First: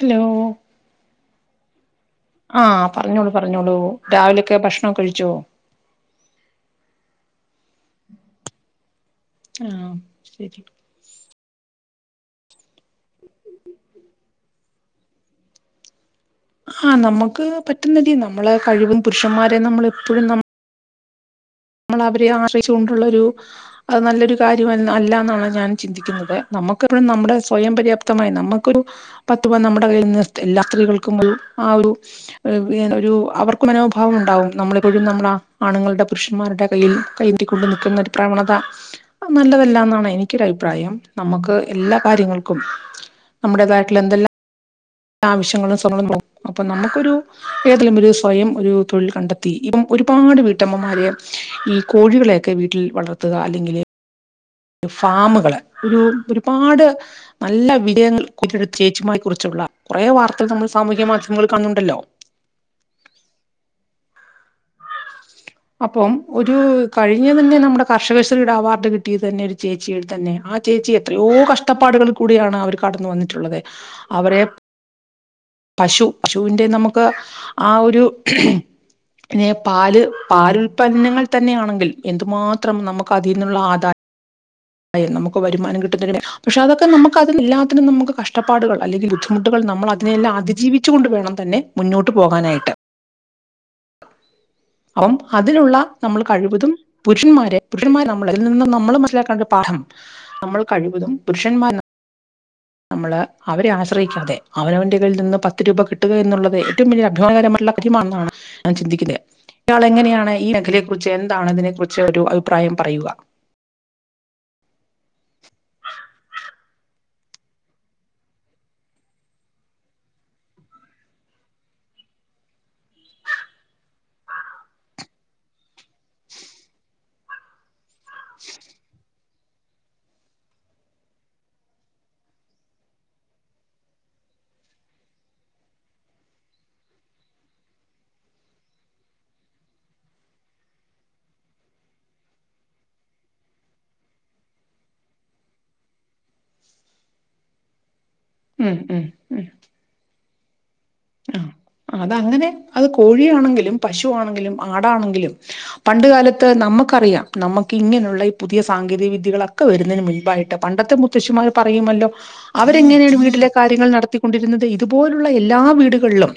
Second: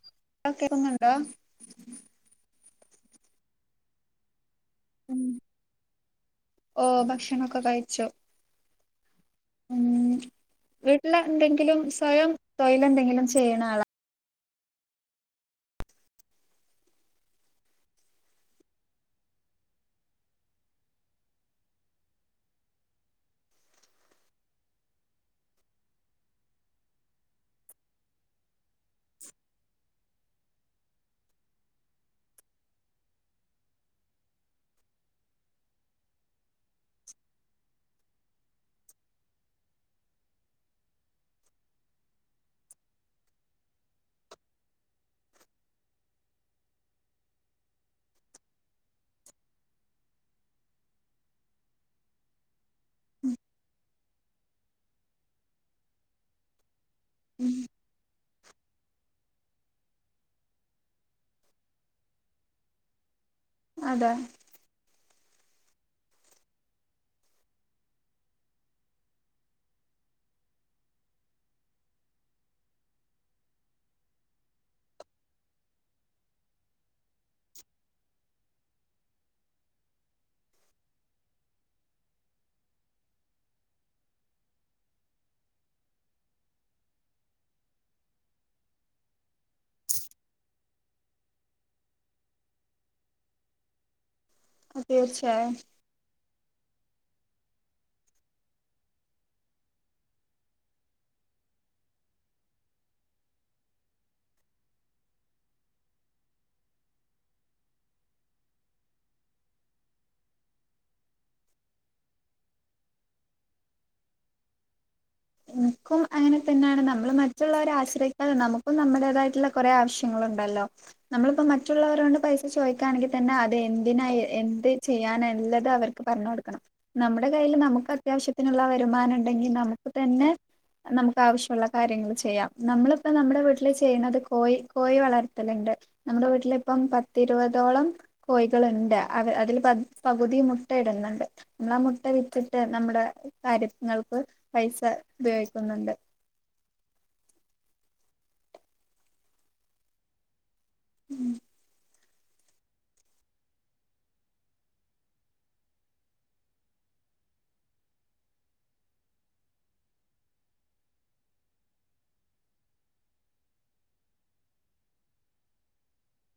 Hello ആഹ് കേക്കുന്നുണ്ടോ ആഹ് പറഞ്ഞോളൂ പറഞ്ഞോളൂ രാവിലെ ഉമ് ഓഹ് ഭക്ഷണൊക്കെ കഴിച്ചു ആഹ് ഉമ് ശരി വീട്ടിലെന്തെങ്കിലും സ്വയം തൊഴിലെന്തെങ്കിലും ചെയ്യണ ആളാ ആഹ് നമ്മക്ക് പറ്റുന്നിതിൽ നമ്മളെ കഴിവും പുരുഷന്മാരെ നമ്മളെപ്പഴും നമ്മ നമ്മളവരെ ആശ്രയിച്ചു കൊണ്ടുള്ളൊരു അത് നല്ലൊരു കാര്യം എന്ന് അല്ല എന്നാണ് ഞാൻ ചിന്തിക്കുന്നത് നാ നമുക്കെപ്പഴും നമ്മുടെ സ്വയം പര്യാപ്തമായി നമുക്കൊരു പത്ത് രൂപ നമ്മുടെ കയ്യിൽ നിർത്തി എല്ലാ സ്ത്രീകൾക്കും ഒരു ആഹ് ഒരു ഒരു ഏഹ് അവർക്ക് മനോഭാവം ഉണ്ടാവും നമ്മളെപ്പോഴും നമ്മുടെ ആണുങ്ങൾടെ പുരുഷ മാരുടെ കയ്യിൽ കയ്യേന്തിക്കൊണ്ടു നിക്കുന്ന ഒരു പ്രവണത അത് നല്ലതല്ലാന്നാണ് എനിക്കൊരു അഭിപ്രായം നമുക്ക് എല്ലാ കാര്യങ്ങൾക്കും നമ്മടേതായിട്ടൊളള എന്തെല്ലാം ആവശ്യങ്ങളും [unintelligible] അപ്പോ നമ്മക്കൊരു ഏതേലും ഒരു സ്വയം ഒരു തൊഴിൽ കണ്ടെത്തി ഇപ്പം ഒരുപാട് വീട്ടമ്മമാര് ഈ കോഴികളെയൊക്കെ വീട്ടിൽ വളർത്തുക അല്ലെങ്കില് ഫാമുകള് ഒരു ഒരുപാട് നല്ല വിജയങ്ങൾ [unintelligible] ചേച്ചിമാര് കുറിച്ചുള്ള കൊറേ വാർത്തകൾ നമ്മൾ സാമൂഹ്യ മാധ്യമങ്ങളിൽ കാണുന്നുണ്ടല്ലോ അതെ അപ്പം ഒരു കഴിഞ്ഞ തന്നെ നമ്മടെ കർഷകശ്രീടെ അവാർഡ് കിട്ടിയത് തന്നെ ഒരു ചേച്ചിതന്നെയാ ആ ചേച്ചി എത്രയോ കഷ്ടപ്പാടുകളിൽ കൂടിയാണ് അവര് കടന്ന് വന്നിട്ടുള്ളത് അവരെ പശു ശുവിന്റെ നമുക്ക് ആ ഒരു പിന്നെ പാല് പാലുൽപന്നങ്ങൾ തന്നെയാണെങ്കിൽ എന്തുമാത്രം നമുക്ക് അതീന്നുള്ള ആദാ യം നമുക്ക് വരുമാനം കിട്ടുന്നങ്ങനെ പഷേ അതൊക്കെ നമുക്ക് അതിനെല്ലാത്തിനും നമുക്ക് കഷ്ടപ്പാടുകൾ അല്ലെങ്കിൽ ബുദ്ധിമുട്ടുകൾ നമ്മൾ അതിനെയെല്ലാം അതിജീവിച്ചു കൊണ്ട് വേണം തന്നെ മുന്നോട്ട് പോകാനായിട്ട് അപ്പം തീർച്ചയായും അതിനുള്ള നമ്മള് കഴിവതും പുരുഷന്മാരെ പുരുഷന്മാർ നമ്മളെ ഇതിൽ നിന്നും നമ്മള് മനസ്സിലാക്കേണ്ട പാഠം നമ്മൾ കഴിവതും പുരുഷന്മാ നമ്മള് അവരെ ആശ്രയിക്കാതെ അവനവന്റെ കയ്യിൽ നിന്ന് പത്ത് രൂപ കിട്ടുക എന്നുള്ളത് ഏറ്റവും വലിയ അഭിമാകരമായ ളള കാര്യമാണെന്നാണ് ഞാൻ ചിന്തിക്കുന്നെ ഇയാൾ എങ്ങനെയാണ് ഈ മേഖലയെക്കുറിച്ച് എന്താണ് ഇതിനെ കുറിച്ച് ഒരു അഭിപ്രായം പറയുക എൻക്കും അങ്ങനെ തന്നാണ് നമ്മള് മറ്റുള്ളവരെ ആശ്രയിക്കാതെ നമുക്കും നമ്മുടേതായിട്ടുള്ള കൊറേ ആവശ്യങ്ങള് ണ്ടല്ലോ നമ്മളിപ്പോ മറ്റുള്ളവരോണ്ട് പൈസ ചോദിക്കാണെങ്കിൽ തന്നെ അത് എന്തിനായി എന്ത് ചെയ്യാനാ എല്ലത് അവർക്ക് പറഞ്ഞു കൊടുക്കണം നമ്മുടെ കയ്യില് നമുക്ക് അത്യാവശ്യത്തിനുള്ള വരുമാനം ഉണ്ടെങ്കിൽ നമു ക്കു തന്നെ നമുക്ക് ആവശ്യള്ള കാര്യങ്ങള് ചെയ്യാം നമ്മളിപ്പോ നമ്മുടെ വീട്ടില് ചെയ്യണത് കോയി കോഴിവളർത്തലന്നെ നമ്മുടെ വീട്ടിലി പ്പം പത്തിരുവതോളം കോയികൾണ്ട് അത് അതിൽ പകുതി പകുതിം മു മുട്ട യിടുന്നൊണ്ട് ന്നാ മുട്ട വിറ്റിട്ട് നമ്മുടെ കാര്യങ്ങൾക്ക് പൈസ ഉപയോഗിക്കുന്നുണ്ട് ഉമ് ഉമ് ഉമ് ഉമ് അതങ്ങനെയാ അത് കോഴിയാണെങ്കിലും പശു ആണെങ്കിലും ആടാണെങ്കിലും പണ്ട് കാലത്ത് നമ്മ ക്കറിയാം നമുക്ക് ഇങ്ങനൊള്ള ഈ പുതിയ സാങ്കേതിക വിദ്യകളൊക്കെ വരുന്നേന് മുൻപായിട്ട് പണ്ടത്തെ മുത്തശ്ശിമാര് പറയും ല്ലോ അവരെങ്ങനെയാണ് വീട്ടിലെ കാര്യങ്ങൾ നടത്തിക്കൊണ്ടിരുന്നത് ഇതുപോലുള്ള എല്ലാ വീടുകളിലും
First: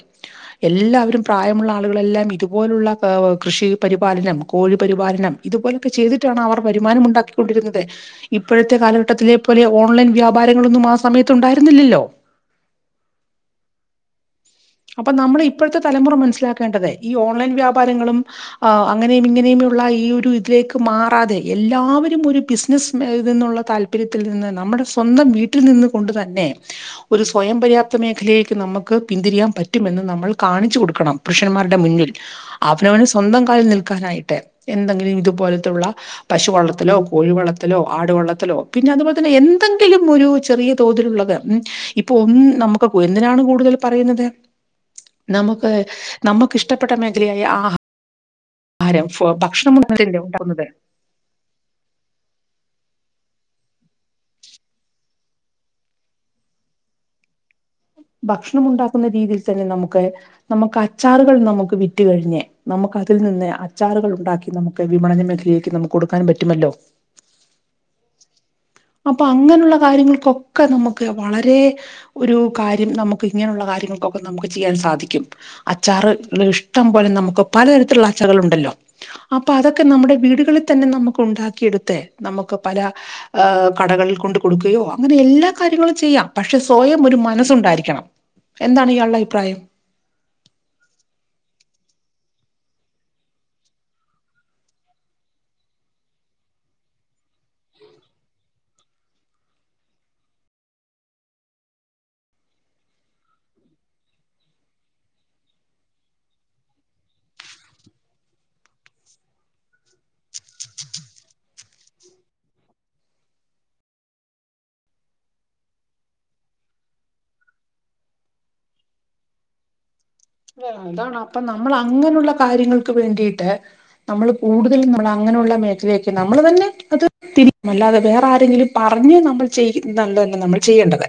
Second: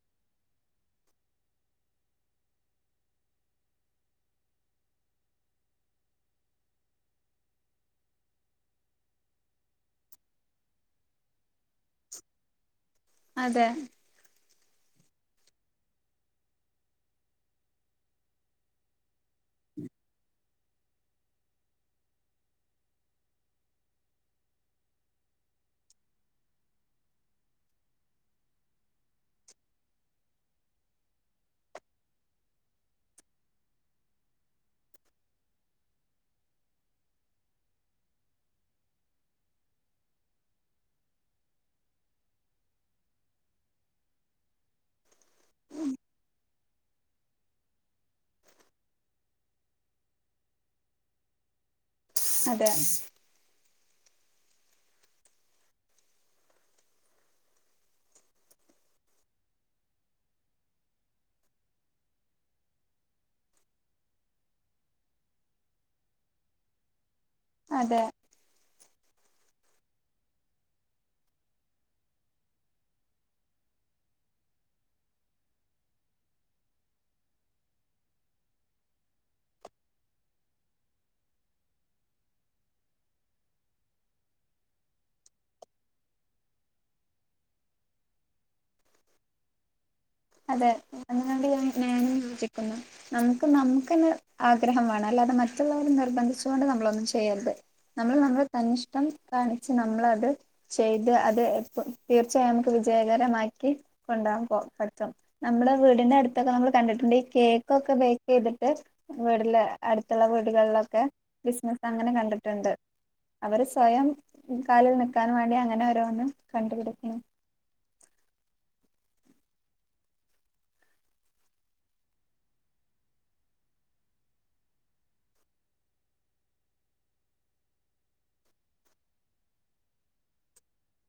എല്ലാവരും പ്രായമുള്ള ആളുകളെല്ലാം ഇതുപോലുള്ള ഏഹ് കൃഷി പരിപാലനം കോഴി പരിപാലനം ഇതുപോലൊക്കെ ചെയ്തിട്ടാണോ അവർ വരുമാനം ഉണ്ടാക്കിക്കൊണ്ടിരുന്നത് ഇപ്പോഴത്തെ കാലഘട്ടത്തിലെ പോലെ ഓൺലൈൻ വ്യാപാ പാരങ്ങളൊന്നും ആ സമയത്ത് ഉണ്ടായിരുന്നില്ല ല്ലോ അതെ അപ്പൊ നമ്മടെ ഇപ്പോഴത്തെ തലമുറ മനസ്സിലാക്കേണ്ടത് ഈ ഓൺലൈൻ വ്യാപാരങ്ങളും ആഹ് അങ്ങനെയും ഇങ്ങനെയും ള്ള ഈ ഒരു ഇതിലേക്ക് മാറാതെ എല്ലാവരും ഒരു ബിസിനസ് ഇത് നുള്ള താല്പര്യത്തിൽ നിന്ന് നമ്മ നമ്മടെ സ്വന്തം വീട്ടിൽ നിന്ന് കൊണ്ട് തന്നെ ഒരു സ്വയം പര്യാപ്ത മേഖലയിലേക്ക് നമുക്ക് പിന്തിരിയാൻ പറ്റുമെന്ന് നമ്മൾ കാണിച്ചു കൊടുക്കണം പുരുഷന്മാരുടെ മുന്നിൽ അവനവന് സ്വന്തം കാലിൽ നിൽക്കാനായിട്ട്. എന്തെങ്കിലും ഇതുപോലത്തുള്ള പശുവളർത്തലോ കോഴിവളർത്തലോ ആടുവളർത്തലോ പിന്നെ അതുപോലെ തന്നെ എൻ എന്തെങ്കിലും ഒരു ചെറിയ തോതിലുള്ളത് ഉമ് ഇപ്പൊ ഒന്ന് നമുക്ക് എന്തിനാണ് കൂടുതൽ പറയുന്നത്. നമുക്ക് നമുക്ക് ഇഷ്ടപ്പെട്ട മേഖലയായ ആഹ് ആരം ഫോ ഭക്ഷണം. [unintelligible] ഉണ്ടാവുന്നത് [unintelligible] ഭക്ഷണം ഉണ്ടാക്കുന്ന രീതിയിൽ തന്നെ നമുക്ക് നമുക്ക് അച്ചാറുകൾ നമുക്ക് വിറ്റ് കഴിഞ്ഞ് നമു അതിൽ നിന്ന് അച്ചാറുകൾ ഉണ്ടാക്കി നമുക്ക് വിപണന മേഖലയിലേക്ക് നമുക്ക് കൊടുക്കാൻ പറ്റുമല്ലോ? അതെ അപ്പൊ അങ്ങനുള്ള കാര്യങ്ങൾക്കൊക്കെ നമുക്ക് വളരെ ഒരു കാര്യം നമുക്ക് ഇങ്ങനെയുള്ള കാര്യങ്ങ ഒക്കെ നമുക്ക് ചിയ്യാൻ സാധിക്കും അച്ചാറ് ഇഷ്ടം പോലെ നമുക്ക് പലതരത്തിലുള്ള അച്ചാറുകളുണ്ടല്ലോ? അപ്പൊ അതൊക്കെ നമ്മുടെ വീടുകളിൽ തന്നെ നമുക്ക് ഉണ്ടാക്കിയെടുത്തേ നമുക്ക് പല ഹ് കടകളിൽ കൊണ്ട് കൊടുക്കുകയോ അങ്ങനെ എല്ലാ കാര്യങ്ങളും ചെയ്യാം പക്ഷെ സ്വയം ഒരു മനസ്സുണ്ടായിരിക്കണം. എന്താണ് ഇയാൾടെ അഭിപ്രായം. അതെ അതിനോട് ഞാൻ ഞാനും യോചിക്കുന്നു നമുക്ക് നമുക്കെന്നെ ആഗ്രഹം വേണല്ലെ? അത് മറ്റുള്ളവർ നിർബന്ധിച്ചുകൊണ്ട് നമ്മളൊന്നും ചെയ്യരുത് നമ്മൾ നമ്മുടെ തന്നിഷ്ടം കാണിച്ച് നമ്മള ത് ചെയ്ത് അത് പ് തീർച്ചയായും നംക്ക് വിജയകരമാക്കി കൊണ്ടാ പൊ നമ്മള് വീടിന്റെ അടുത്തൊക്കെ നമ്മള് കണ്ടിട്ടുണ്ട് ഈ കേക്കൊക്കെ ബേക്ക് ചെയ്തിട്ട് വീടില് അട് ടുത്തുള്ള വീടുകളിലൊക്കെ ബിസിനസ് അങ്ങനെ കണ്ടിട്ടുണ്ട്. അവര് സ്വയം കാലിൽ നിക്കാൻ വേണ്ടി അങ്ങനെ ഓരോന്ന് കണ്ടുപിടിക്കുന്നു. [inaudible] ഇത് ഇതാണപ്പൊ നമ്മൾ അങ്ങനുള്ള കാര്യങ്ങൾക്ക് വേണ്ടിട്ട് നമ്മള് കൂടുതലുന്നുള്ളങ്ങ നുള്ള മേഖലയൊക്കെ നമ്മള് തന്നെ അത് തിരി അല്ലാതെ വേറാരെങ്കിലും പറഞ്ഞ് നമ്മൾ ചെയ്യുന്നല്ല നമ്മൾ ചെയ്യേണ്ടത്.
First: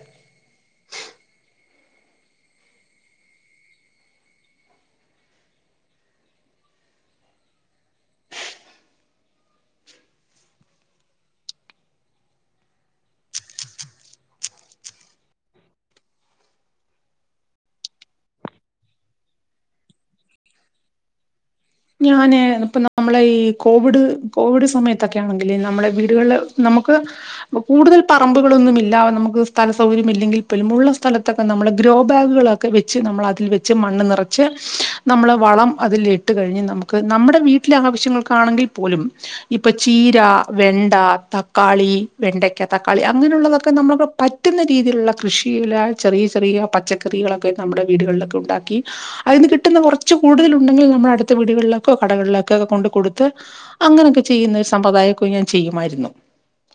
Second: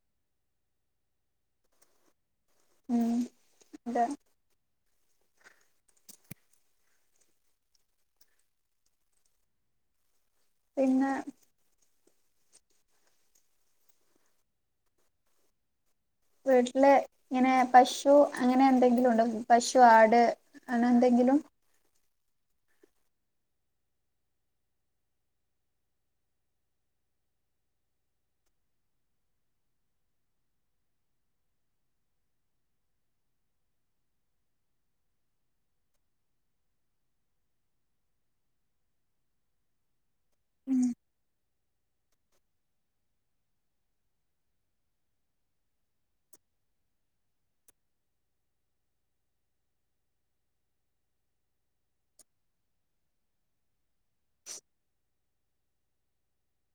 [inaudible] ഉം അതാ പിന്നെ വീട്ടില് ഇങ്ങനെ പശു അങ്ങനെ എന്തെങ്കിലുണ്ടോ? പശു ആട് അങ്ങനെ എന്തെ ങ്കിലും ഞാന് ഇപ്പ നമ്മളെ ഈ കോവിഡ് കോവിഡ് സമയത്തൊക്കെ ആണെങ്കില് നമ്മളെ വീടുകളില് നമുക്ക് പ്പൊ കൂടുതൽ പറമ്പുകളൊന്നും ഇല്ല നമുക്ക് സ്ഥല സൗകര്യം ഇല്ലെങ്കിൽ പി ഉള്ള സ്ഥലൊക്കെ നമ്മള് ഗ്രോ ഗ്രോബാഗുകളൊക്കെ വെച്ച് നമ്മളതിൽ വെച്ച് മണ്ണ് നിറച്ച് നമ്മള് വളം അതിൽ ഇട്ട് കഴിഞ്ഞ് നമുക്ക് നമ്മുടെ വീട്ടിലെ ആവശ്യങ്ങൾക്കാണെങ്കിൽ പോലും ഇപ്പോ ചീര, വെണ്ട, ത ക്കാളി, വെണ്ടക്ക തക്കാളി അങ്ങനോള്ളതൊക്കെ നമുക്ക് പറ്റുന്ന രീതിയിലുള്ള കൃഷിയില ചെറിയ ചെറി യ പച്ചക്കറികളൊക്കെ നമ്മുടെ വീടുകളിലൊക്കെ ഉണ്ടാക്കി അതിന്ന് കിട്ടുന്ന കൊറച്ച് കൂടുതൽ ഉണ്ടെങ്കിൽ നമ്മൾ അടുത്ത വീ ടുകൾക്കോ കടകളിലൊക്ക ഒക്കെ കൊണ്ട് കൊടുത്ത് അങ്ങനെക്കെ ചെയ്യുന്ന ഒരു സമ്പ്രദായക്കൊ ഞാൻ ചെയ്യുമാരുന്നു.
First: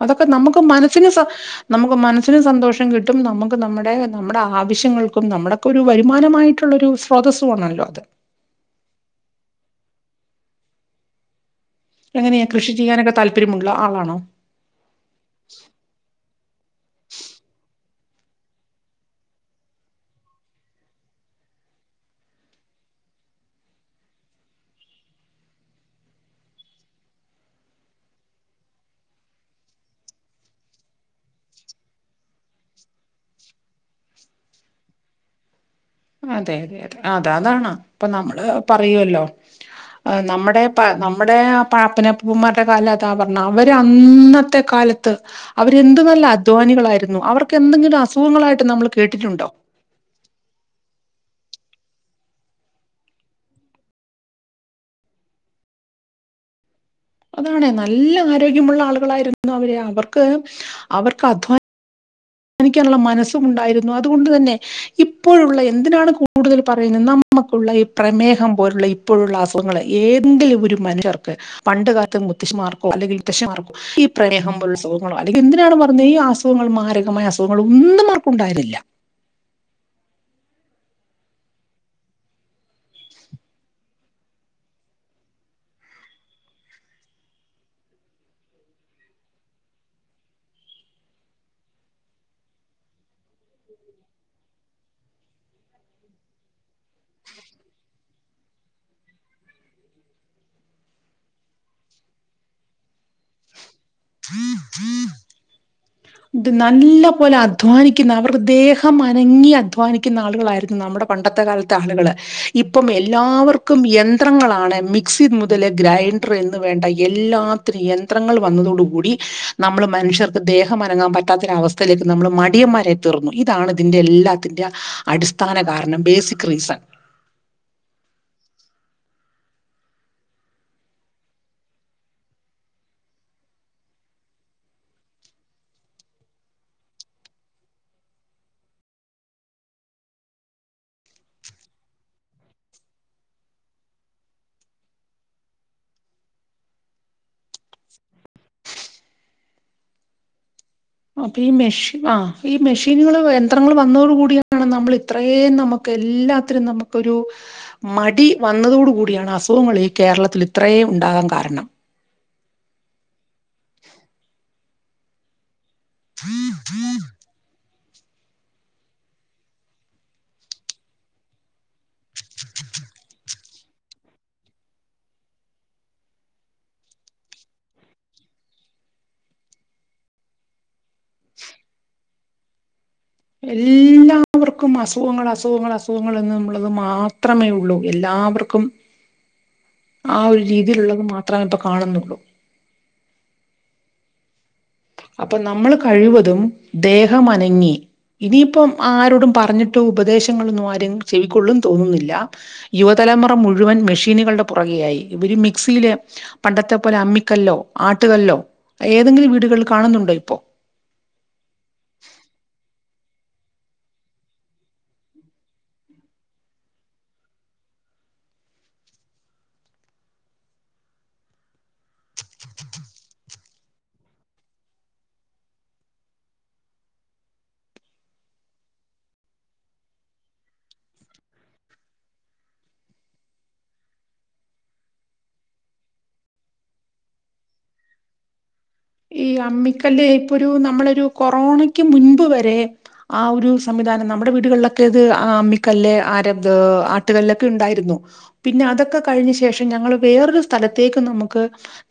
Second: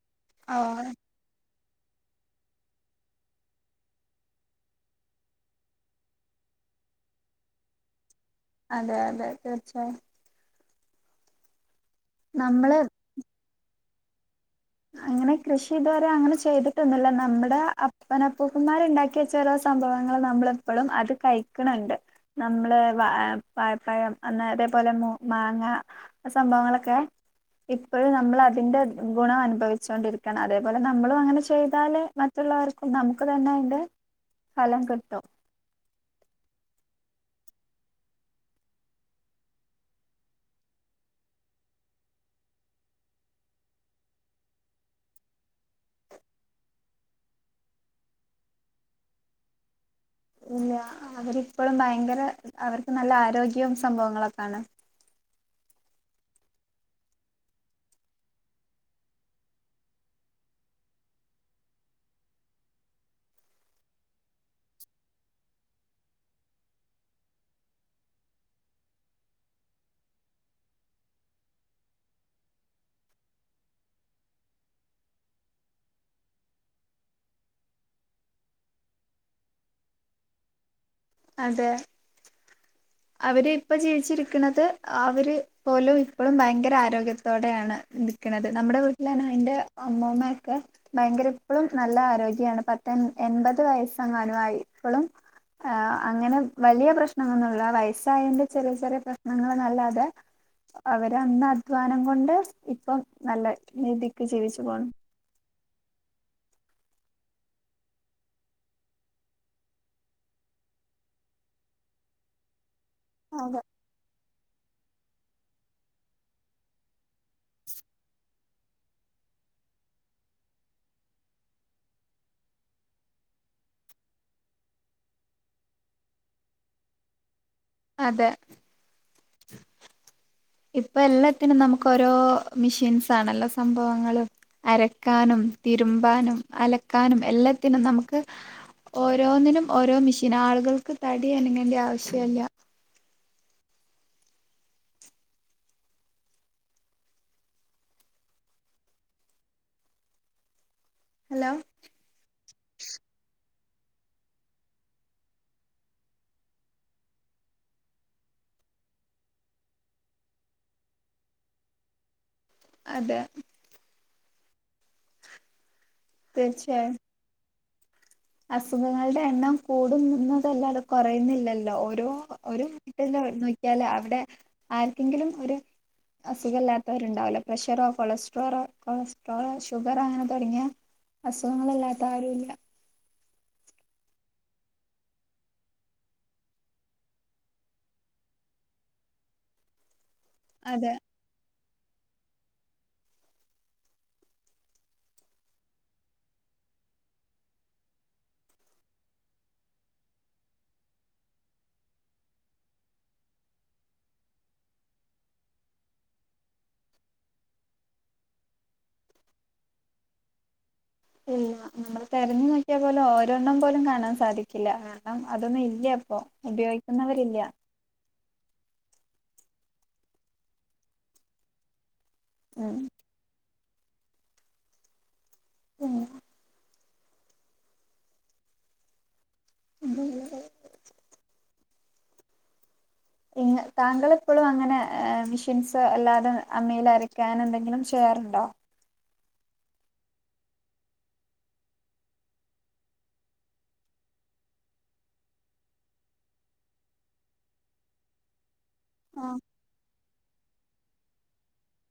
അതൊക്കെ ഓ നമുക്ക് മനസ്സിന് സ നമുക്ക് മനസ്സിന് സന്തോഷം കിട്ടും നമുക്ക് നമ്മുടെ നമ്മുടെ ആവശ്യങ്ങൾക്കും നമ്മുടോക്കെ ഒരു വരുമാനമായിട്ടു ള്ളൊരു സ്രോതസ്സുവാണല്ലോ അത്. അതെ അതെ തീർച്ചയായും. എങ്ങനെയാ കൃഷി നമ്മള് ചെയ്യാനൊക്കെ താല്പര്യമുള്ള ആളാണോ? അങ്ങനെ കൃഷി ഇതുവരെ അങ്ങനെ ചെ ചെയ്തിട്ടൊന്നുല്ല നമ്മടെ അപ്പനപ്പൂപ്പന്മാർണ്ടാക്കിയ ചെല സംഭവങ്ങള് നമ്മളെപ്പോഴും അത് കഴി ക്കണ് ണ്ട് നമ്മള് വാഴപ്പഴം അന്നേരപ്പോലെ മാങ്ങ അ സംഭവങ്ങളൊക്കെ ഇപ്പഴും നമ്മൾ അതിന്റെ ഗുണം അ അനുഭവിച്ചൊണ്ടിരിക്കയാണ് അതേപോലെ നമ്മളും അങ്ങനെ ചെയ്താല്േ മറ്റുള്ളവർക്കും നമുക്ക് തന്നെ അതിൻറെ ഫലം കിട്ടും. അതെ അതെ അതെ അത അതാണ് ഇപ്പൊ നമ്മള് പറയല്ലോ നമ്മുടെ നമ്മുടെ പാപ്പ നപ്പൂപ്പന്മാരുടെ കാലം അതാ പറഞ്ഞ അവര് അന്നത്തെ കാല ത്ത് അവരെന്ത് നല്ല അധ്വാനികളായിരുന്നു അവർക്ക് എന്തെങ്കിലും അസുഖങ്ങളായിട്ട് നമ്മൾ കേട്ടിട്ടുണ്ടോ? ഇല്ല അവരിപ്പോഴും ഭയങ്കര അവർക്ക് നല്ല ആരോഗ്യവും സംഭവങ്ങളൊക്കാണ് അതാണ് നല്ല ആരോഗ്യമുള്ള ആളുകളായിരുന്നു അവര് അവർക്ക് അവർക്ക് അധ്വാന- നിക്കാനുള്ള മനസ്സും ഉണ്ടായിരുന്നു. അതുകൊണ്ട് തന്നെ ഇപ്പോഴുള്ള എന്തിനാണ് കൂടുതൽ പറയുന്നത് ന- ക്കഈ പ്രമേഹം പോലുള്ള ഇപ്പോഴുള്ള അസുഖങ്ങൾ ഏെങ്കിലും ഒരു മനുഷർക്ക് പണ്ട കാലത്തും- ർക്ക അല്ലെർക്കോ ഈ പ്രമേഹംൾ അസുഖോ അല്ലെങ്ക എന്തിനാണ് പറഞ്ഞത് ഈ അസുഖങ്ങൾ മായ അസുഖങ്ങൾ ഒന്നും ആർക്കുണ്ടായിുന്നില്ല അതെ. അവര് ഇപ്പൊ ജീവിച്ചിരിക്കുന്നത് അവര് പോലും ഇപ്പോഴും ഭയങ്കര ആരോഗ്യത്തോടെയാണ് നിൽക്കുന്നത് നമ്മുടെ വീട്ടിലന്ന അതിന്റെ അമ്മമ്മയൊക്കെ ഭയങ്കര എപ്പോഴും നല്ല ആരോഗ്യമാണ് പ എൺപത് വയസ്സങ്ങാനുംയപ്പോഴും അങ്ങനെ വലിയ പ്രശ്നങ്ങന്നുള്ളയ- വ്യസായന്റെ ചെറിയ ചെറിയ പ്രശ്നങ്ങൾ നല്ലാതെ അവര് അന്ന് അധ്വാനം കൊണ്ട് ഇപ്പം നല്ല രീതിക്ക് ജീവിച്ചു പോണ്‌ ഇത് നല്ല പോലെ അധ്വാനിക്കുന്ന അവർടെ ദേഹം അനങ്ങി അധ്വാനിക്കുന്ന ആളുകളായിരുന്നു നമ്മുടെ, - പണ്ടത്തെ കാലത്തെ ആളുകള് ഇ ഇപ്പം അതെ എല്ലാവർക്കും യന്ത്രങ്ങളാണ് മിക്സി മുതൽ ഗ്രൈൻഡർ എന്ന് വേണ്ട എല്ലാത്തിന യന്ത്രങ്ങൾ വന്നതോട കൂടി നമ്മൾ മനുഷ്യർക്ക് ദേഹ- മറങ്ങാൻ പറ്റാത്തൊര അവസ്ഥയിലേക്ക് നമ്മൾ മടിയന്മാരെ തീന്നു ഇതാണ് ഇതിന്റെ എല്ലാത്തിന്റെ അടിസ്ഥാന- കാരണം ബേസിക് റീസൺ അതെ. ഇപ്പൊ എല്ലാത്തിനും നമുക്ക് ഓരോ മെഷീൻസാണ് എല്ലാ സംഭവങ്ങളും അരക്കാനും തിരുമ്പാനും അലക്കാനും എല്ലാത്തിനും നമുക്ക്- ഓരോന്നിനും ഓരോ മിഷീൻ ആളുകൾക്ക് തടി അനങ്ങേണ്ട ആവശ്യല്ല അപ്പൊ ഈ ഹലോ മെഷ ആ ഈ മെഷീനുകൾന്ത പത്രങ്ങൾ വന്നതോട കൂടിയാണ് നമ്മൾ ഇത്രയും നമുക്ക് എല്ലാത്തിനും നമുക്കരു മടി വന്നതോടുകൂടിയാണ് അസുഖങ്ങള് ഈ കേരളത്തില് ഇത്രേ ഉണ്ടാകാന് കാരണം. അതെ. തീർച്ചയായും അസുഖങ്ങളുടെ എണ്ണം കൂടുന്നതല്ലാത കുറയുന്നില്ലല്ലോ ഓരോട്ട നോക്കിയാല് അവിടെ ആർക്കെങ്കിലും ഒരു- അസുഖമല്ലാത്തവരുണ്ടാവില്ല പ്രഷറോ കൊളസ്ട്രോളോ കൊളസ്ട്രോൾോ ഷുഗർോ അങ്ങനെ തുടങ്ങിയ അസുഖങ്ങളല്ലാത്ത ആരുും ഇല്ല എല്ലാവർക്കും അസുഖങ്ങൾ അസുഖങ്ങൾ അസുഖങ്ങൾ എന്ന നുള്ളത് മാത്രമേ ഉള്ളൂ എല്ലാ- എല്ലാവർക്കും ആ ഒരു അതെ രീതിയിലുള്ളത് മാത്രമേ ഇപ്പ കാണുന്നുള്ളൂ അപ്പൊ നമ്മൾ കഴിവതും ദേഹമനങ്ങി- ഇനിയിപ്പം ആരോടും പറഞ്ഞിട്ട് ഉപദേശങ്ങളൊന്നും ആര ചെവിക്കൊള്ളും തോന്നുന്നില്ല യുവത- തലമുറം മുഴുവൻ മെഷീനുകളുടെ പുറകെയായി ഇ മിക്സിെ പണ്ടത്തെ പോലെ അമ്മിക്കല്ലോ ആട്ട- ല്ലോ ഏതെങ്കിലും വീടുകിൽ കാണുന്നുണ്ടോ ഇപ്പോ ഇല്ല നമ്മള് തതിരഞ്ഞു നോക്കിയ അതുപോലെ ഓരോണ്ണം പോലും കാണാൻ സാധിക്കില്ല കാരണം അതൊന്നും ഇല്ല അപ്പോൊ ഉപയോഗിക്കുന്നവരില്ല ഉം ഉഹ ഉ എങ്ങ താങ്കൾെപ്പോഴും അങ്ങനെ മെഷീൻസ് അല്ലാതെ അമ്മൽ അരക്കാൻ എന്തെങ്കിലും ചെയ്യാറുണ്ടോ ഈ അമ്മിക്കല് ഇപ്പൊ ഒരു നമ്മളൊരു കൊറോണക്ക് മുൻപ് വരെ ആ ഒരു സംവിധാനം നമ്മുടെ വീടുകളിലൊക്കെ ഇത് ആ അമ്മിക്കല്ലല് ആര ആട്ടുകല്ലൊക്കെ ഉണ്ടായിരുന്നു പിന്നെ അതൊക്കെ കഴിഞ്ഞ ആഹ് ശേഷം ഞങ്ങൾ വേറൊരു സ്ഥലത്തേക്കും നമുക്ക്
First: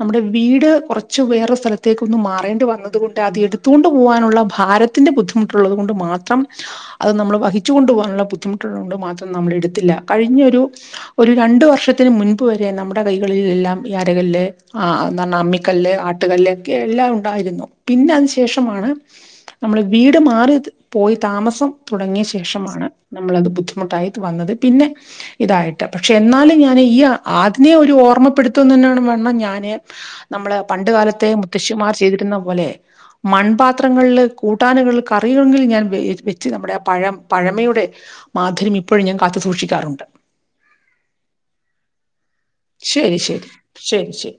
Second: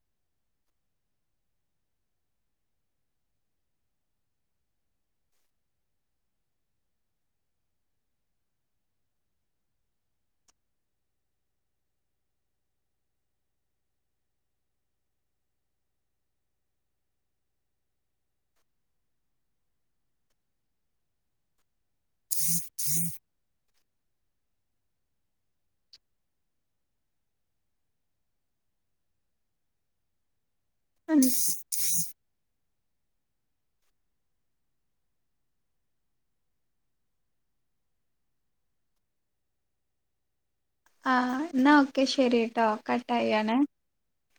നമ്മുടെ വീട് കുറച്ച് വേറ സ്ഥല ത്തേൊ മാറേണ്ടി വന്നതുക കൊണ്ട് അത് എടുത്തുകൊണ്ട് പോകാനുള്ള ഭാരത്തിന്റെ ബുദ്ധിമുട്ടുള്ളത് കൊണ്ട് മാത്രം അത് നമ്മൾ വഹിച്ചു കൊണ്ടു പോകാനുള്ള ബുദ്ധിമുട്ടുകള കൊണ്ട് മാത്രം നമ്മൾ എടുത്തില്ല കഴിഞ്ഞ ഒരു ഒരു രണ്ട വർഷം വർക്ഷത്തിന് മുൻപ് വരെ നമ്മുടെ കൈകളിൽ എല്ലാം ഈ അരകല്ല് ആ എന്ത പറഞ്ഞൽ അമ്മിക്കല്ല് ആട്ടുകല്ല് എല്ലാം ഉണ്ടായിരുന്നു പിന്നെ അതിനന് ശേഷമാണ് നമ്മൾ വീട് മാറി പോയി താമസം തുടങ്ങിയ ശേഷമാണ് നമ്മളത് ബുദ്ധിമുട്ടായി വന്നത് പിന്നെ ഇതായിട്ട് പക്ഷെ എന്നാലും ഞാൻ ഈ ആതിനെ ഒരു ഓർമ്മപ്പെടുത്ത തന്നെയാണ് എണം ഞാന് നമ്മള് പണ്ട കാലത്തെ മുത്തശ്ശിമാർ ചെയ്തിരുന്ന പോലെ മൺപാത്രങ്ങളില് കൂട്ടാനകിൽ കറിയുമെങ്കിൽ ഞാൻ വെച്ച് നമ്മുടെ ആ പഴം പഴമയുടെ മാധുരിം ഇപ്പോഴും ഞാൻ കാത്തു സൂക്ഷിക്കാറുണ്ട് ആഹ് എന്നാ ക്കെ ശെരി കേട്ടോ ശരി കട്ടായി ശരി ആാണ് ശരി ശരി